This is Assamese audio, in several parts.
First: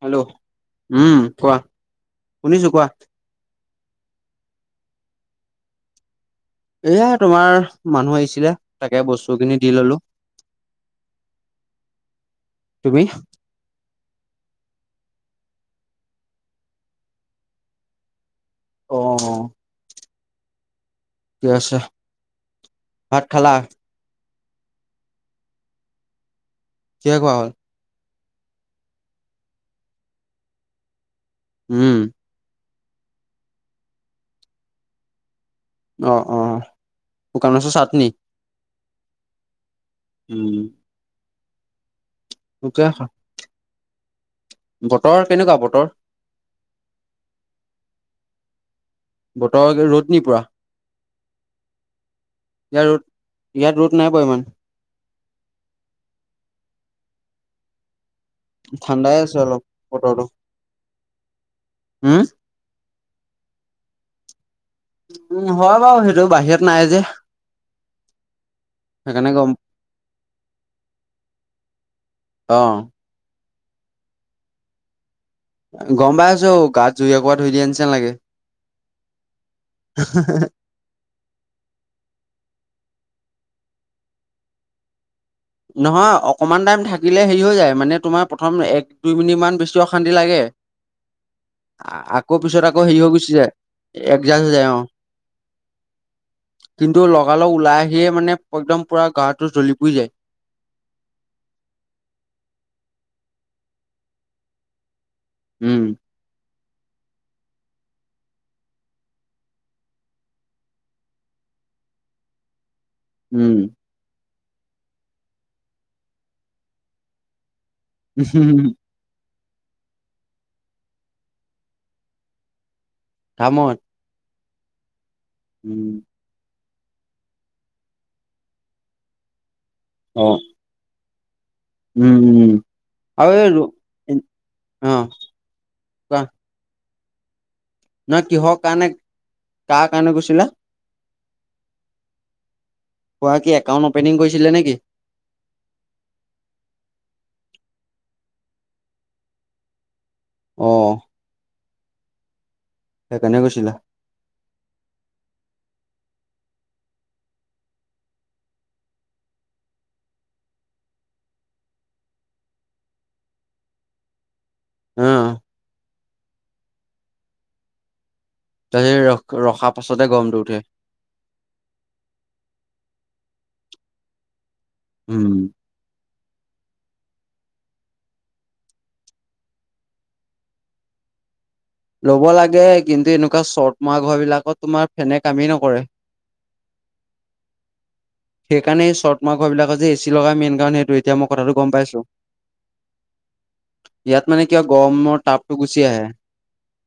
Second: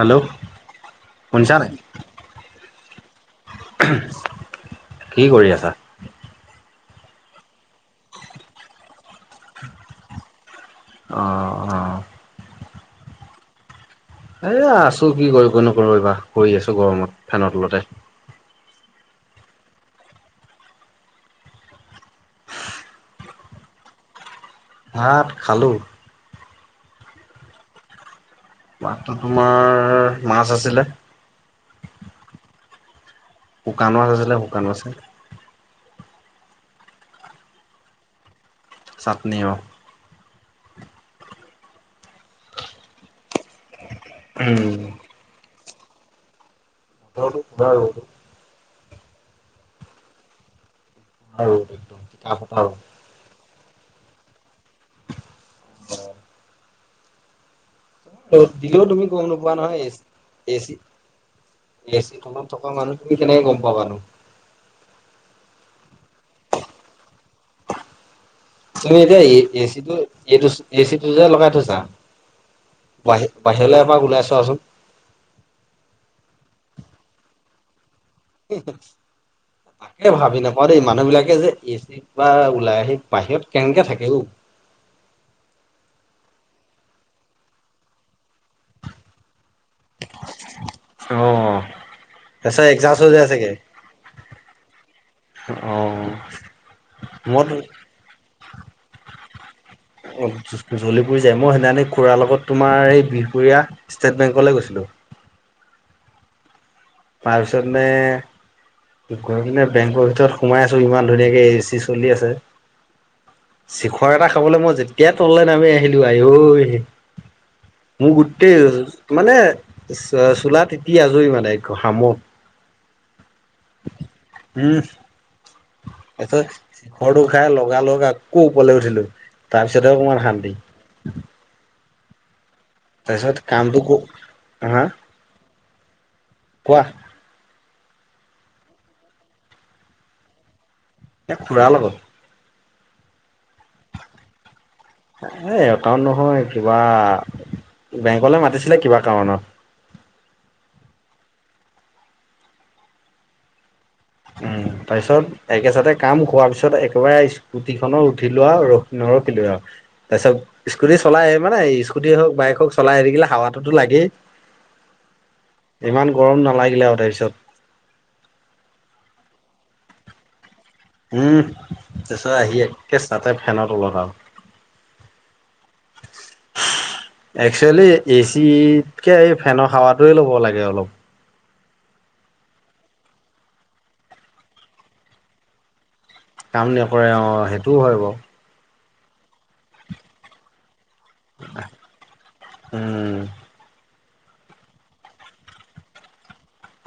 হেল্ল', উম শুনিছা কোৱা নাই? শুনিছো কোৱা। কি কৰি আছা। এইয়া তোমাৰ মানুহ আহিছিলে তাকে বস্তু খিনি দি ললো। অ অ। তুমি। এ আছো কি কৰিব নো এইবা পৰি আছো গৰমত ফেনৰ তলতে। অ ঠিক আছে ভাত খালা। ভাত খালোঁ। কিহে খোৱা হ'ল। ভাতটো তোমাৰ মাছ আছিলে। উম, শুকান মাছ আছিলে শুকান মাছ। অ অ শুকান মাছৰ চাটনি। চাটনি অ, উম, উম, বতৰ কেনেকুৱা বতৰ। [unintelligible] বতৰ ৰ'দ নি পুৰা। ইয়াত [unintelligible] ৰ'দ ইয়াত ৰদ নাইপৰা ইমান। অ। দিলেও তুমি ঠাণ্ডাই গম আছে নোপোৱা অলপ নহয় এ এচি বতৰটো এচি এচি উম তলত। থকা মানুখিনি কেনেকে গম পাবানো। উম হয় বাৰু সেইটো বাহিৰত নাই যে। তুমি এতিয়া সেইকাৰণে গম এচি টো এইটো এচিটো যে লগাই থৈছা, অ বাহিৰ বাহিৰলৈ এবাৰ ওলাই চোৱাচোন। গম পাইছো গাত জুই একোৰা ধৰি দিয়া নিছিনা লাগে। তাকে ভাবি নাপওঁ দেই মানুহ বিলাকে যে এচি, কিবা ওলাই আহি বাহিৰত কেনেকে থাকে অও, নহয় অকমান টাইম থাকিলে হেৰি হৈ যায় মানে তোমাৰ প্ৰথম এক দুই মিনিট মান বেছি। অশান্তি লাগে। অঁ আকৌ পিছত আকৌ হেৰি হৈ গোছি যায় একজাম হৈ যায় অ, কিন্তু মদ লগালগ ওলাই আহিয়ে মানে একদম পুৰা গাটো জ্বলি পুৰি যায়। অ' জলি-পুৰি যায়। মই সেইদিনাখনি খুৰা লগত তোমাৰ এই বিহপুৰীয়া ষ্টেট বেংকলে গৈছিলোঁ। উম। তাৰপিছত মানে গৈ পিনে বেংকৰ ভিতৰত সোমাই আছো, ইমান ধুনীয়াকে এ-চি চলি আছে। উম, চিখৰ এটা খাবলে মই যেতিয়াই তললে নামি আহিলো আই ঐ, মোৰ গোটেই মানে চ চোলা তিতি আজৰি মানে। [unintelligible] খাম অই উম। উম। তাৰপিছত শিখৰটো খাই লগালগ আকৌ ওপৰলে উঠিলো, তাৰপিছতহে অ অকমান শান্তি। উম উম উম। আৰু তাৰপিছত এ ৰো কামটো ক হা অ'। কোৱা কোৱা। নহয় কিহৰ কাৰণে? কাৰ কাৰণে গৈছিলা? এ খুৰা লগত খুৰাৰ কি একাউণ্ট অপেনিং কৰিছিলে নেকি? এ একাউট নহয়! কিবা, বেংকলে মাতিছিলে কিবা কাৰণত অ'। সেইকাৰনে গৈছিলে। উম, তাৰপিছত একেচাতে কাম হোৱাৰ পিছত একেবাৰে আহিছো। স্কুটিখনত উঠিলো আৰু, ন-নৰখিলোৱে আৰু! তাৰপিছত স্কুটি চলাই আহিবানে? স্কুটি হওঁক, বাইক হওক, চলাই আহি থাকিলে হাৱাটোতো লাগেই। অ'। ইমান গৰম নালাগিলে আৰু তাৰপিছত! তাৰপিছত ৰখ-ৰখা পাছতে গৰমটো উঠে। উম, তাৰপিছত আহি একেচাতে ফেনৰ তলত আও! উম। [inaudible] একচুৱেলি এ-চিতকে এই ফেনৰ হাৱাটোৱে ল'ব লাগে অলপ। ল'ব লাগে কিন্তু এনেকুৱা চট মৰা ঘৰবিলাকত তোমাৰ ফেনে কামেই নকৰে। কাম নকৰে অ', সেইটোও হয় বাৰু! সেইকাৰণে এই চট মৰা ঘৰবিলাকত যে এ-চি লগায়, মেইন কাৰণ সেইটোৱেই। এতিয়া মই কথাটো গম পাইছোঁ। উম ইয়াত মানে কিবা গৰমৰ টাপটো গুচি আহে।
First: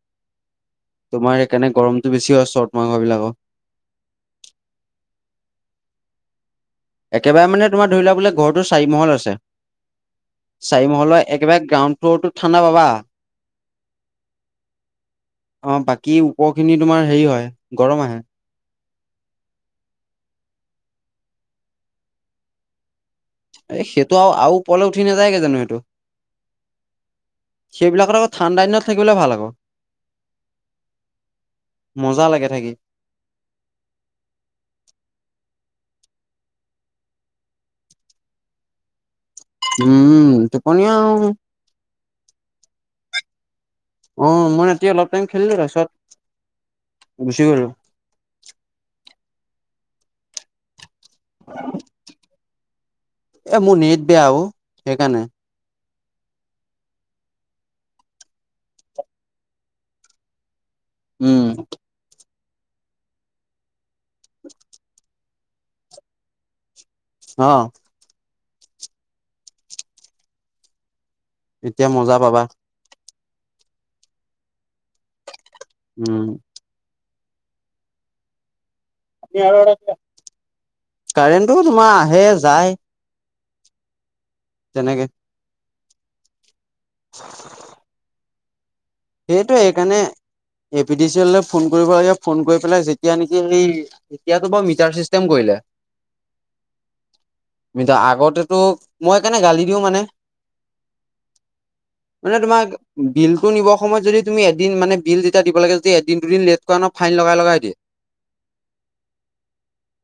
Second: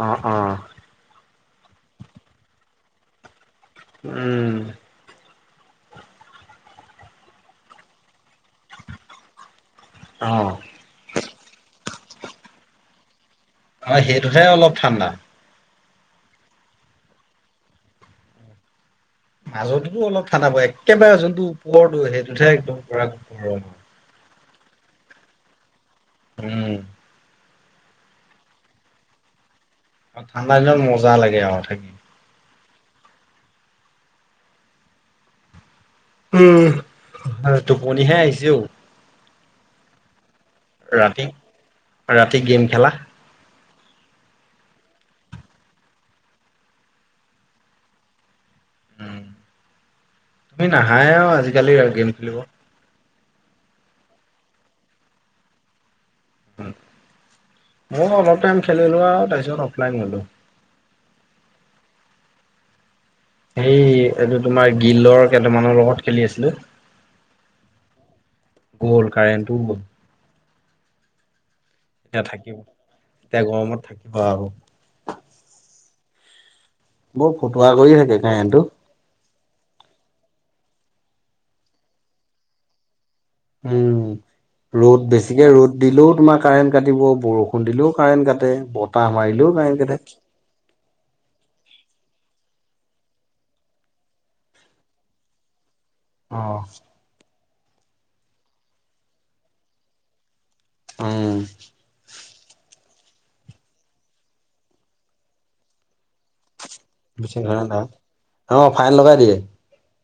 অ' হ'। তোমাৰ সেইকাৰণে গৰমটো বেছি হয়, চট মৰা ঘৰবিলাকত উম। একেবাৰে মানে তোমাৰ ধৰি লোৱা বোলে, ঘৰটো চাৰিমহল আছে। অ'। চাৰিমহলৰ একেবাৰে গ্ৰাউন্ড ফ্ল'ৰটোত ঠাণ্ডা পাবা। অ' সেইটোতহে অলপ ঠাণ্ডা। অ' বাকী ওপৰখিনি তোমাৰ হেৰি হয়, গৰম আহে। মাজতো অলপ ঠাণ্ডা পৰে, একেবাৰে যোনটো ওপৰটো, সেইটোতহে একদম ধৰা গৰম। এ সেইটো আৰু, আৰু ওপলে উঠি নাযায়গে জানো সেইটো? উম। সেইবিলাকত আক' ঠাণ্ডা দিনত থাকিবলে ভাল আক'। ঠাণ্ডা দিনত মজা লাগে আও থাকি। মজা লাগে থাকি। উম টোপনিহে আহিছে ঔ। উম টোপনি ৰাতি আৰু ৰাতি গেম খেলা? অ মই ৰাতি অলপ টাইম খেলিলো তাৰছত গুচি গলো। উ তুমি নাহায়ে আও আজিকালি গেম খেলিব। এ মোৰ নেট বেয়া অউ, সেইকাৰণে। ময়ো অলপ টাইম খেলিলো আও, তাৰপিছত অফলাইন গ'লো। উম। সেই এইটো তোমাৰ, গিলৰ কেইটামানৰ লগত খেলি আছিলো। অ'। গ'ল কাৰেণ্টটো গ মজা এতিয়া পাবা থাকিব, এতিয়া গৰমত থাকিবা আও। উম। বৰ ফটুৱা কৰি থাকে কাৰেণ্টটো। [inaudible] কাৰেণ্টটো তোমাৰ আহে যায়। উম, তেনেকে ৰ'দ বেছিকে ৰ'দ দিলেও তোমাক কাৰেণ্ট কাটিব, বৰষুণ দিলেও কাৰেণ্ট কাটে, বত সেইটোৱে সেইকাৰণে এ পি ডি চি এলৈ ফোন কৰিব লাগে, ফোন কৰি পেলাই যেতিয়া নেকি সেই এতিয়াতো বাও মিটাৰ চিষ্টেম কৰিলে। অ। মিটা আগতেতো মই সেইকাৰণে গালি দিওঁ মানে। উম। মানে তোমাক বিলতটো নিবৰ সময়ত যদি তুমি এদিন মানে বিল যেতিয়া দিব লাগে য এদিন দুদিন লেট কৰা ন ফাইন লগাই লগাই দিয়ে [inaudible] অ ফাইন লগাই দিয়ে।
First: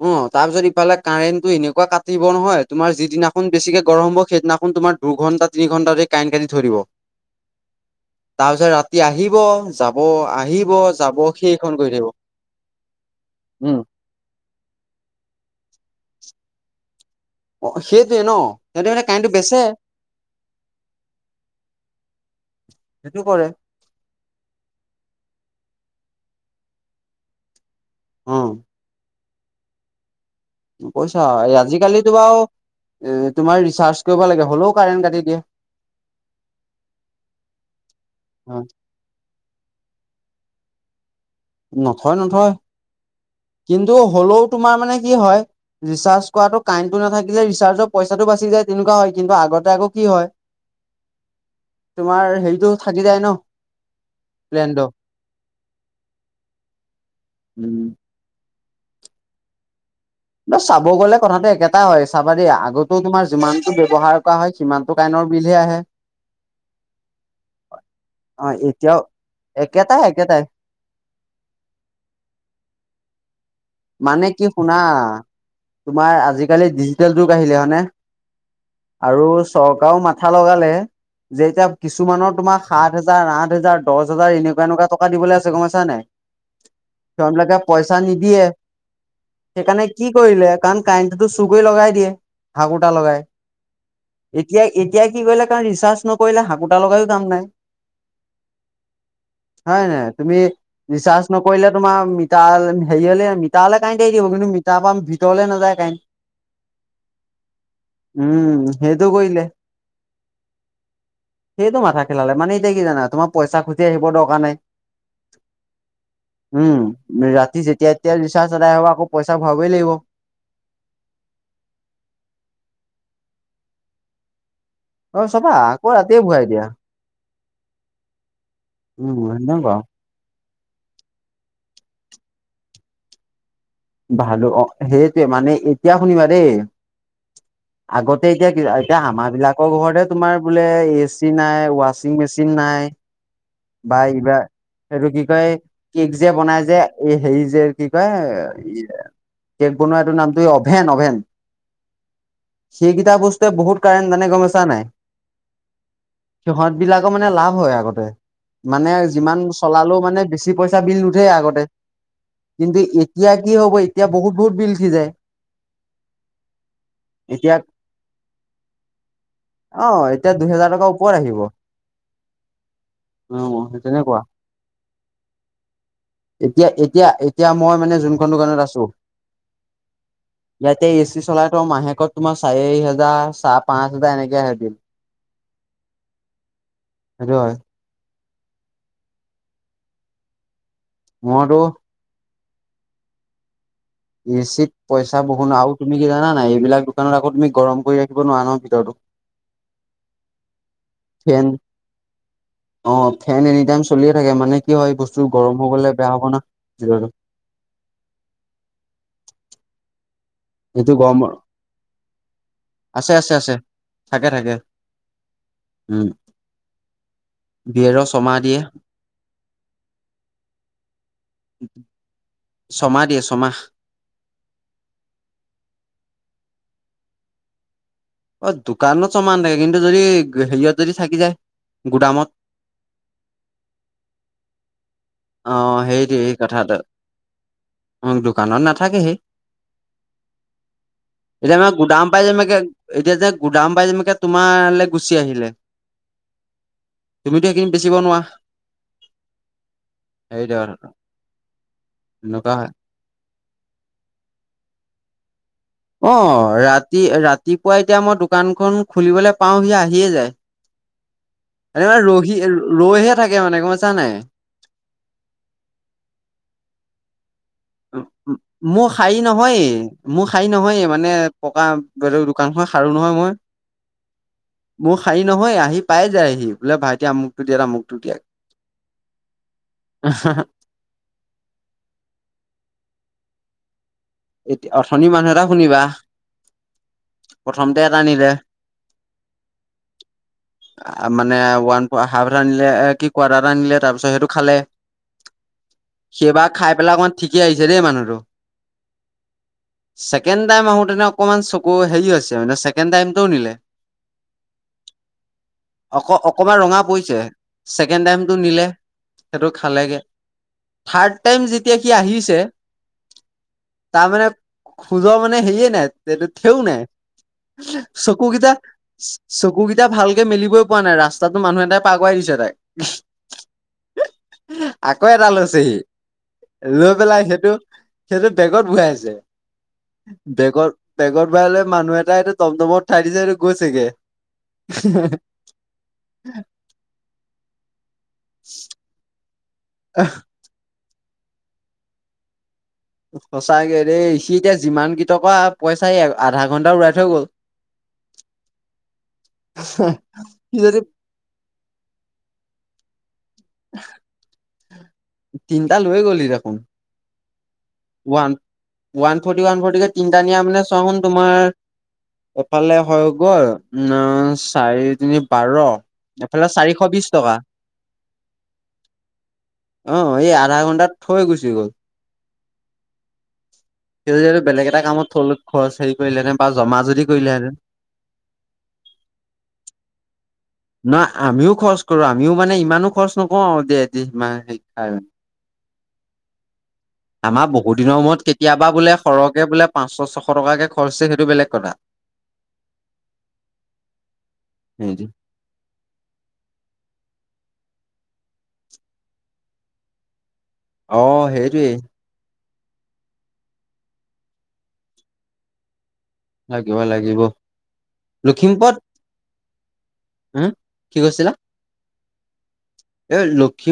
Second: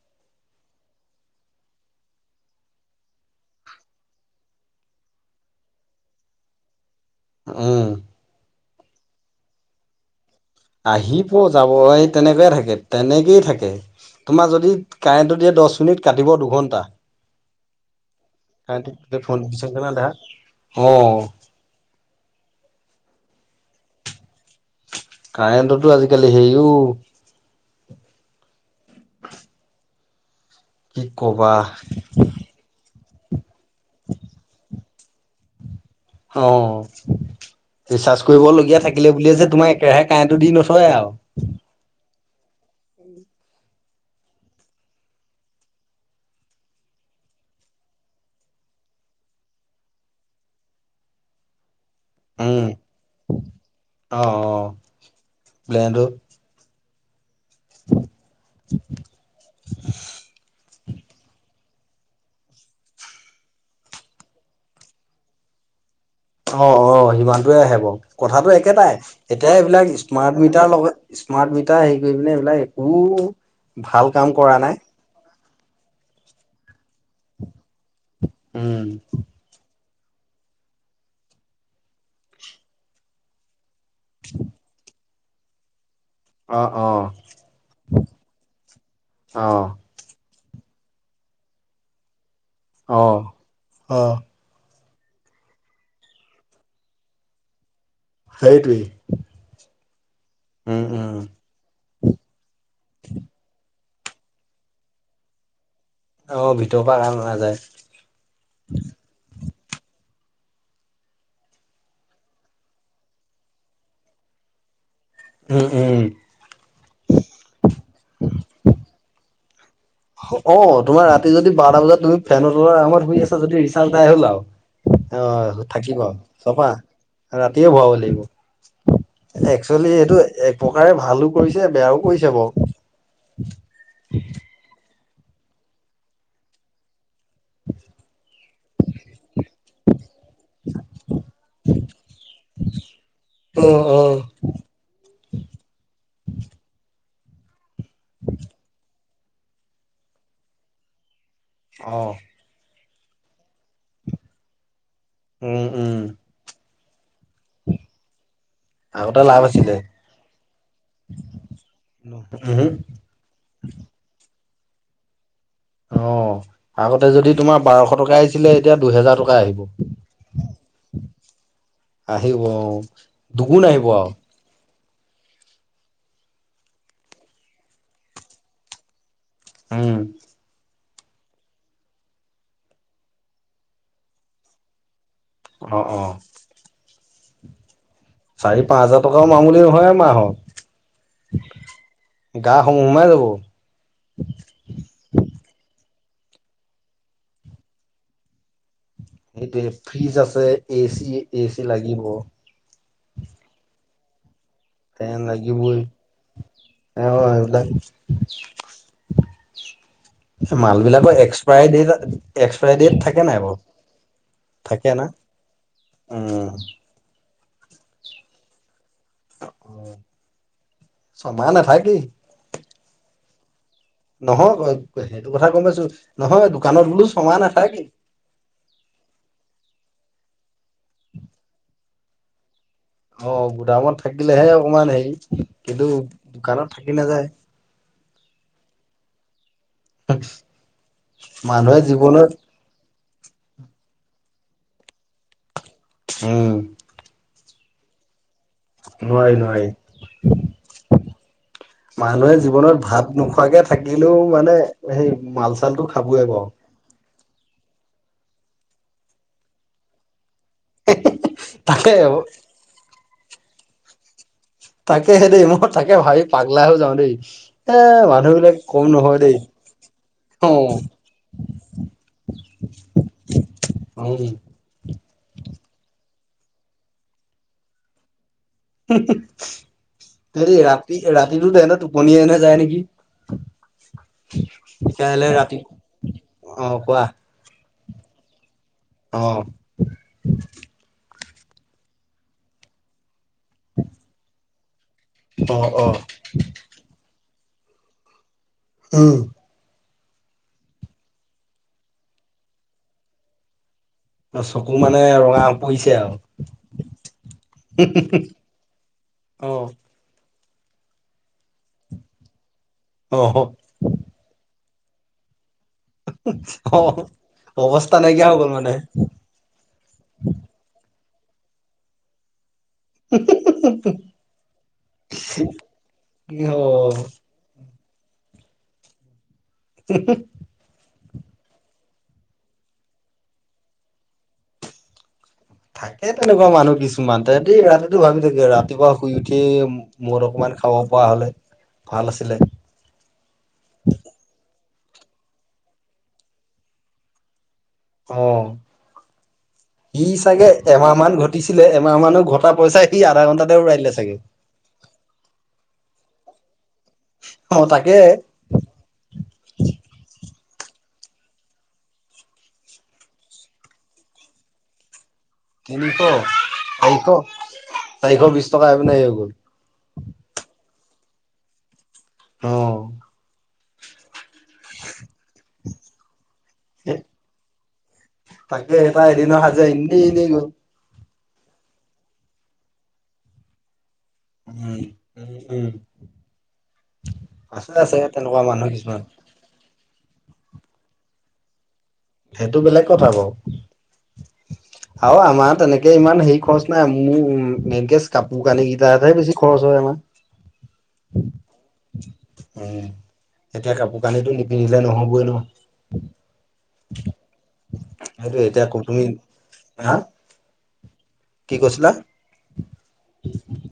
অ তাৰ পিছত ইফালে কাৰেণ্টটো এনেকুৱা কাটিব নহয়, তোমাৰ যিদিনাখন বেছিকে গৰম হ'ব সেইদিনাখন তোমাৰ দুঘণ্টা, তিনি ঘণ্টা ধৰি কাৰেণ্ট কাটি থৈ দিব। উম। তাৰপিছত ৰাতি আহিব, যাব, আহ আহিব যাব এই তেনেকোৱাই থাকে, তেনেকেই থাকে। উম। তোমাৰ যদি কাৰেণ্টটো দিয়ে দহ মিনিট, কাটিব দুঘণ্টা। অ সেইটোৱে ন। সিহঁতে মানে বেচে কাৰেণ্টটো [unintelligible] অঁ সেইটো কৰে। কাৰেণ্টতো আজিকালি হেইও। অ। কি কৈছা, কবা আজিকালিতো বাও এ তোমাৰ ৰিচাৰ্জ কৰিব লাগে, হ'লেও কাৰেণ্ট কাটি দিয়ে। অ ৰিচাৰ্জ অ কৰিবলগীয়া থাকিলে বুলিয়ে যে তোমাক একেৰাহে কাৰেণ্টটো দি নথয় আও। নথয় নথয়, কিন্তু হলেও তোমাৰ মানে কি হয় ৰিচাৰ্জ কৰাটো কাৰেণ্টটো নাথাকিলে ৰিচাৰ্জৰ পইচাটো বাচি যায় তেনেকুৱা হয়, কিন্তু আগতে আকৌ কি হয় [inaudible] তোমাৰ উম হেৰিতটো থাকি যায় ন প্লেনটো। প্লেনটো। উম। [unintelligible] ন চাব গ'লে কথাটো একে এটা হয় চাবা দেই আগটো তোমাৰ যিমানতটো ব্যৱহাৰ কৰা হয়, সিমানটো কাইনৰ বিলহে আহে। অ অ সিমানটোৱে আহে ব। অ কথাটো একেটাই, এতিয়াও এতিয়া এইবিলাক একেটাই স্মাৰ্ট একেটাই মিটাৰ লগত স্মাৰ্ট মিটাৰ হেৰি কৰি পিনে এইবিলাক একো ভাল মানে কাম কি কৰা শুনা নাই। তোমাৰ আজিকালি ডিজিটেল যুগ আহিলে হয় নে উম আৰু চৰকাৰও মাথা লগালে, যে এতিয়া কিছুমানৰ তোমাৰ সাত হোজাৰ, আঠ হোজাৰ দহ হাজাৰ এনেকুৱা এনেকুৱা টকা দিবলৈ আছে গমাইছা নাই? অ অ সিহঁত বিলাকে পইচা নিদিয়ে। অ সেইকাৰণে কি কৰিলে, কাৰণ কাৰেণ্টটো চু কৰি লগাই দিয়ে, হাকোটা অ লগাই। অ এতিয়া এতিয়া কি কৰিলে কাৰণ, ৰিচাৰ্জ নকৰিলে হাঁকোটা লগাইও কাম নাই। সেইটোৱেই। হয় নাই তুমি উম উম ৰিচাৰ্জ নকৰিলে তোমাৰ মিটাৰলেন হেৰি হলে আনি [unintelligible] থাকিব, কিন্তু মিটাৰ পৰা ভিতৰ নাযায় কাইণ্ট। অ ভিতৰ পৰা কাইন নাযায়। উম সেইটো কৈলে। সেইটো মাথা খেলালে মানে এতিয়া কি জানা তোমাৰ পইচা খুজি আহিব দৰকাৰ নাই। হু উম। উম ৰাতি যেতিয়া এতিয়া ৰিচাৰ্জ চিজাৰ আদায় হব আকৌ পইচা ভৰাবই লাগিব। অ তোমাৰ ৰাতি যদি বাৰটা বজাত তুমি ফেনৰ তলত আৰামত শুই আছা যদি ৰিচাৰ্জ এদাই হ'ল আও। অ চাবা আহ আকৌ থাকিবাও ৰাতিয়ে ভৰাই দিয়া চফা। ৰাতিয়ে ভৰাব উম লাগিব সেনেকুৱা একচুৱেলি এইটো এক পকাৰে ভালো কৰিছে বেয়াও কৰিছে বাও। ভালো অ সেইটোৱে মানে এতিয়া শুনিবা দেই। আগতে এতিয়া এতিয়া আমাৰ বিলাকৰ ঘৰতে তোমাৰ। বোলে এ চি নাই ৱাচিং মেচিন নাই বা এইবা- এইটো কি কয় কেক যে বনাই যে এই হেৰি যে কি কয় কেক বনোৱাটোৰ নামটো অভেন অভেন। অ। সেইকেইটা বস্তুৱে বহুত কাৰেণ্ট জানে গম পাইছা নাই। উম উব। সিহঁত বিলাকো মানে লাভ হয় আগতে। মানে আগতে যিমান লাভ আছিলে চলালেও মানে বেছি পইচা বিল নুঠে আগতে উহো কিন্তু ইত- এতিয়া কি হ'ব এতিয়া বহুত বহুত বিল উঠি যায়। অ। আগতে যদি এতিয়া তোমাৰ বাৰশ টকা আহিছিলে এতিয়া দুহেজাৰ টকা আহিব। অ এতিয়া দুহেজাৰ টকাৰ ওপৰত আহিব অ আহিব অহ দুগুণ আহিব আও। তেনেকুৱা এতিয়া এতিয়া এতিয়া মই মানে যোনখন দোকানত আছো। উম। ইয়াতে এ চি চলাই থও মাহেকত তোমাৰ চাৰি হোজাৰ চাহ পাঁচ হোজাৰ এনেকে আহে বিল। অ অ। সেটো হয়। চাৰি পাঁচ হাজাৰ টকাও মামুলি নহয় মাহত। মইটো গাসমুহ সোমাই যাব। এচিত পইচা বহু নাও আৰু তুমি কি জানা নাই এইবিলাক দোকানত আকৌ তুমি গৰম কৰি ৰাখিব নোৱাৰা ন ভিতৰতো। সেইটোয়ে ফ্ৰিজ আছে এ চি, এ চি লাগিব। অহ, ফেন এনি টাইম চলিয়ে থাকে মানে কি হয় ফেন বস্তু গৰম হৈ গলে বেয়া হব না [unintelligible] তই উলা। এ মাল এইটো বিলাকৰ গৰমৰ এক্সপাইৰী ডেটা এক্সপাইৰী ডেট আছে থাকে আছে নাই আছে বাৰু থাকে না, উম। বিয়েৰ ছমাহ দিয়ে। অ ছমাহ নাথাকেই। ছমাহ দিয়ে ছমাহ। নহয় সেইটো কথা গম পাইছোঁ নহয় দোকানত বোলো ছমাহ নাথাকেই। অ দোকানত ছমাহ নাথাকে কিন্তু যদি হেৰিয়ত যদি থাকি যায় গুদামত। অ গুদামত থাকিলেহে অকমান সেই অ সেইটোৱে সেই কথাটো অহ দোকানত নাথাকে হে। এতিয়া মানে মানুহে গুদাম পাই জীৱনত যেনে বাকে। এতিয়া যে গুদাম বাই তোমালে গুচি আহিলে। উম, তুমিতো সেইখিনি বেচিব নোৱাৰা। নোৱাৰি নোৱাৰি সেইটোৱে কথা মানুহে এনেকুৱা হয় জীৱনত ভাত নোখোৱাকে থাকিলেও মানে সেই মাল চাল টো অ খাবই বাও। ৰাতি ৰাত ৰাতিপুৱা এতিয়া মই দোকানখন খুলিবলৈ পাওঁ সি আহিয়ে যায়। এ তাকে ৰহি ৰৈহে থাকে মানে গম পাইছা নাই। তাকেহে দেই মই তাকে ভাবি পাগলা হৈ যাওঁ দেই এ মানুহবিলাক। মোৰ শাৰী নহয়েই মোৰ শাৰী নহয়ে মানে পকা ব দোকান খন শাৰো নহয় মই। উম। মোৰ শাৰী নহয় আহি পাই যায় আহি বোলে ভাইটি আমুকটো দিয়া টামুকটো দিয়া। হেৰি ৰাতি ৰাতিতো তেহেন্তৰ টোপনি এনে নাযায় নেকি। এতিয়া অথনি তেতিয়াহ'লে মানুহ এটা ৰাতি শুনিবা অ কোৱা প্ৰথমতে এটা আনিলে। অহ, মানে ওৱান হাফ এটা আনিলে কি কোৱাটাৰ এটা আনিলে তাৰপিছত সেইটো খালে। অ অ সেইবাৰ খাই পেলাই অকমান ঠিকেই আহিছে দেই মানুহটো। উম। ছেকেণ্ড টাইম আহোতেনো অকমান চকু হেৰি হৈছে মানে ছেকেণ্ড টাইমতো নিলে। চকু মানে ৰঙা পৰিছে অক আৰু অকমান ৰঙা পৰিছে ছেকেণ্ড টাইমটো নিলে। অ সেইটো খালেগে থাৰ্ড টাইম যেতিয়া সি আহিছে অ অহ, তাৰ মানে খোজৰ মানে হেৰিয়ে নাই। তেতিয়াও অ নাই অৱস্থা চকু নাইকিয়া হৈ গ'ল কেইটা, মানে চকুকেইটা ভালকে মেলিবই পৰা নাই ৰাস্তাটো মানুহ এটাই পাৰকৰাই দিছে তাইক। আকৌ এটা লৈছেহি অ লৈ পেলাই সেইটো। সিহতে বেগত বহাই আছে বেগত। বেগত ভঢ়াই লৈ মানুহ এটাই টমটমত উঠাই দিছেটো গৈছেগে। থাকে তেনেকুৱা মানুহ কিছুমান ততেই ৰাতিটো ভাবি থাকে ৰাতিপুৱা শুই উঠিয়ে। মদ অকমান খাব পৰা হ'লে ভাল আছিলে। সঁচাকে দেই সি এতিয়া যিমান কিটকা পইচা আধা ঘণ্টা উৰাই থৈ গ'ল, অহ ই চাগে সি যদি এমাহ মান ঘট ঘটিছিলে এমাহ মানুহ ঘটা পইচা সি আধা ঘণ্টাতে উৰাই দিলে চাগে। তিনটা লৈ গ'লি দেখোন। অহ, তাক one one forty one forty তিনিটা নিয়া মানে তোমাৰ, এফালে হৈ গ'ল উম চাৰি তিনি বাৰ এফালে চাৰিশ বিছ টকা। চাৰিশ বিশ টকা এইপিনে হৈ গ'ল অ এই আধা ঘণ্টাত থৈ গুচি গ'ল। অ, সেটো যদি বেলেগ এটা কামত থ খৰচ হেৰি কৰিলেহে বা জমা যদি কৰিলেহেতেন। তাকে এটা এদিন আসাজোৱা এনেই এনেই গ'ল। নহয় আমিও খৰচ কৰো আমিও মানে ইমানো খৰচ নকৰো আৰু দে। উম [unintelligible] উম। উম আমাৰ আছে বহুত আছে দিনৰ মূৰত তেনেকুৱা মানুহ কেতিয়াবা বোলে কিছুমান সৰক, বোলে পাঁচশ ছশ টক কে খৰচ হৈছে সেইটো বেলেগ কথা। সেইটো বেলেগ কথা বাৰু সেইটো আৰু আমাৰ তেনেকে। এনেকে ইমান হেৰি খৰচ নাই মোৰ উ মেইনকে কাপোৰ কানি কেইটাত হে বেছিকে খৰচ হয়। অ [inaudible] উম সেইটোৱেই এতিয়া কাপোৰ কানিতো নিপিন্ধিলে নহবই ন। থাকিব লাগিব সেইটো এতিয়া লখিমপুৰত, তুমি হা উহো কি কৈছিলা? কি কৈছিলা? এ লখিম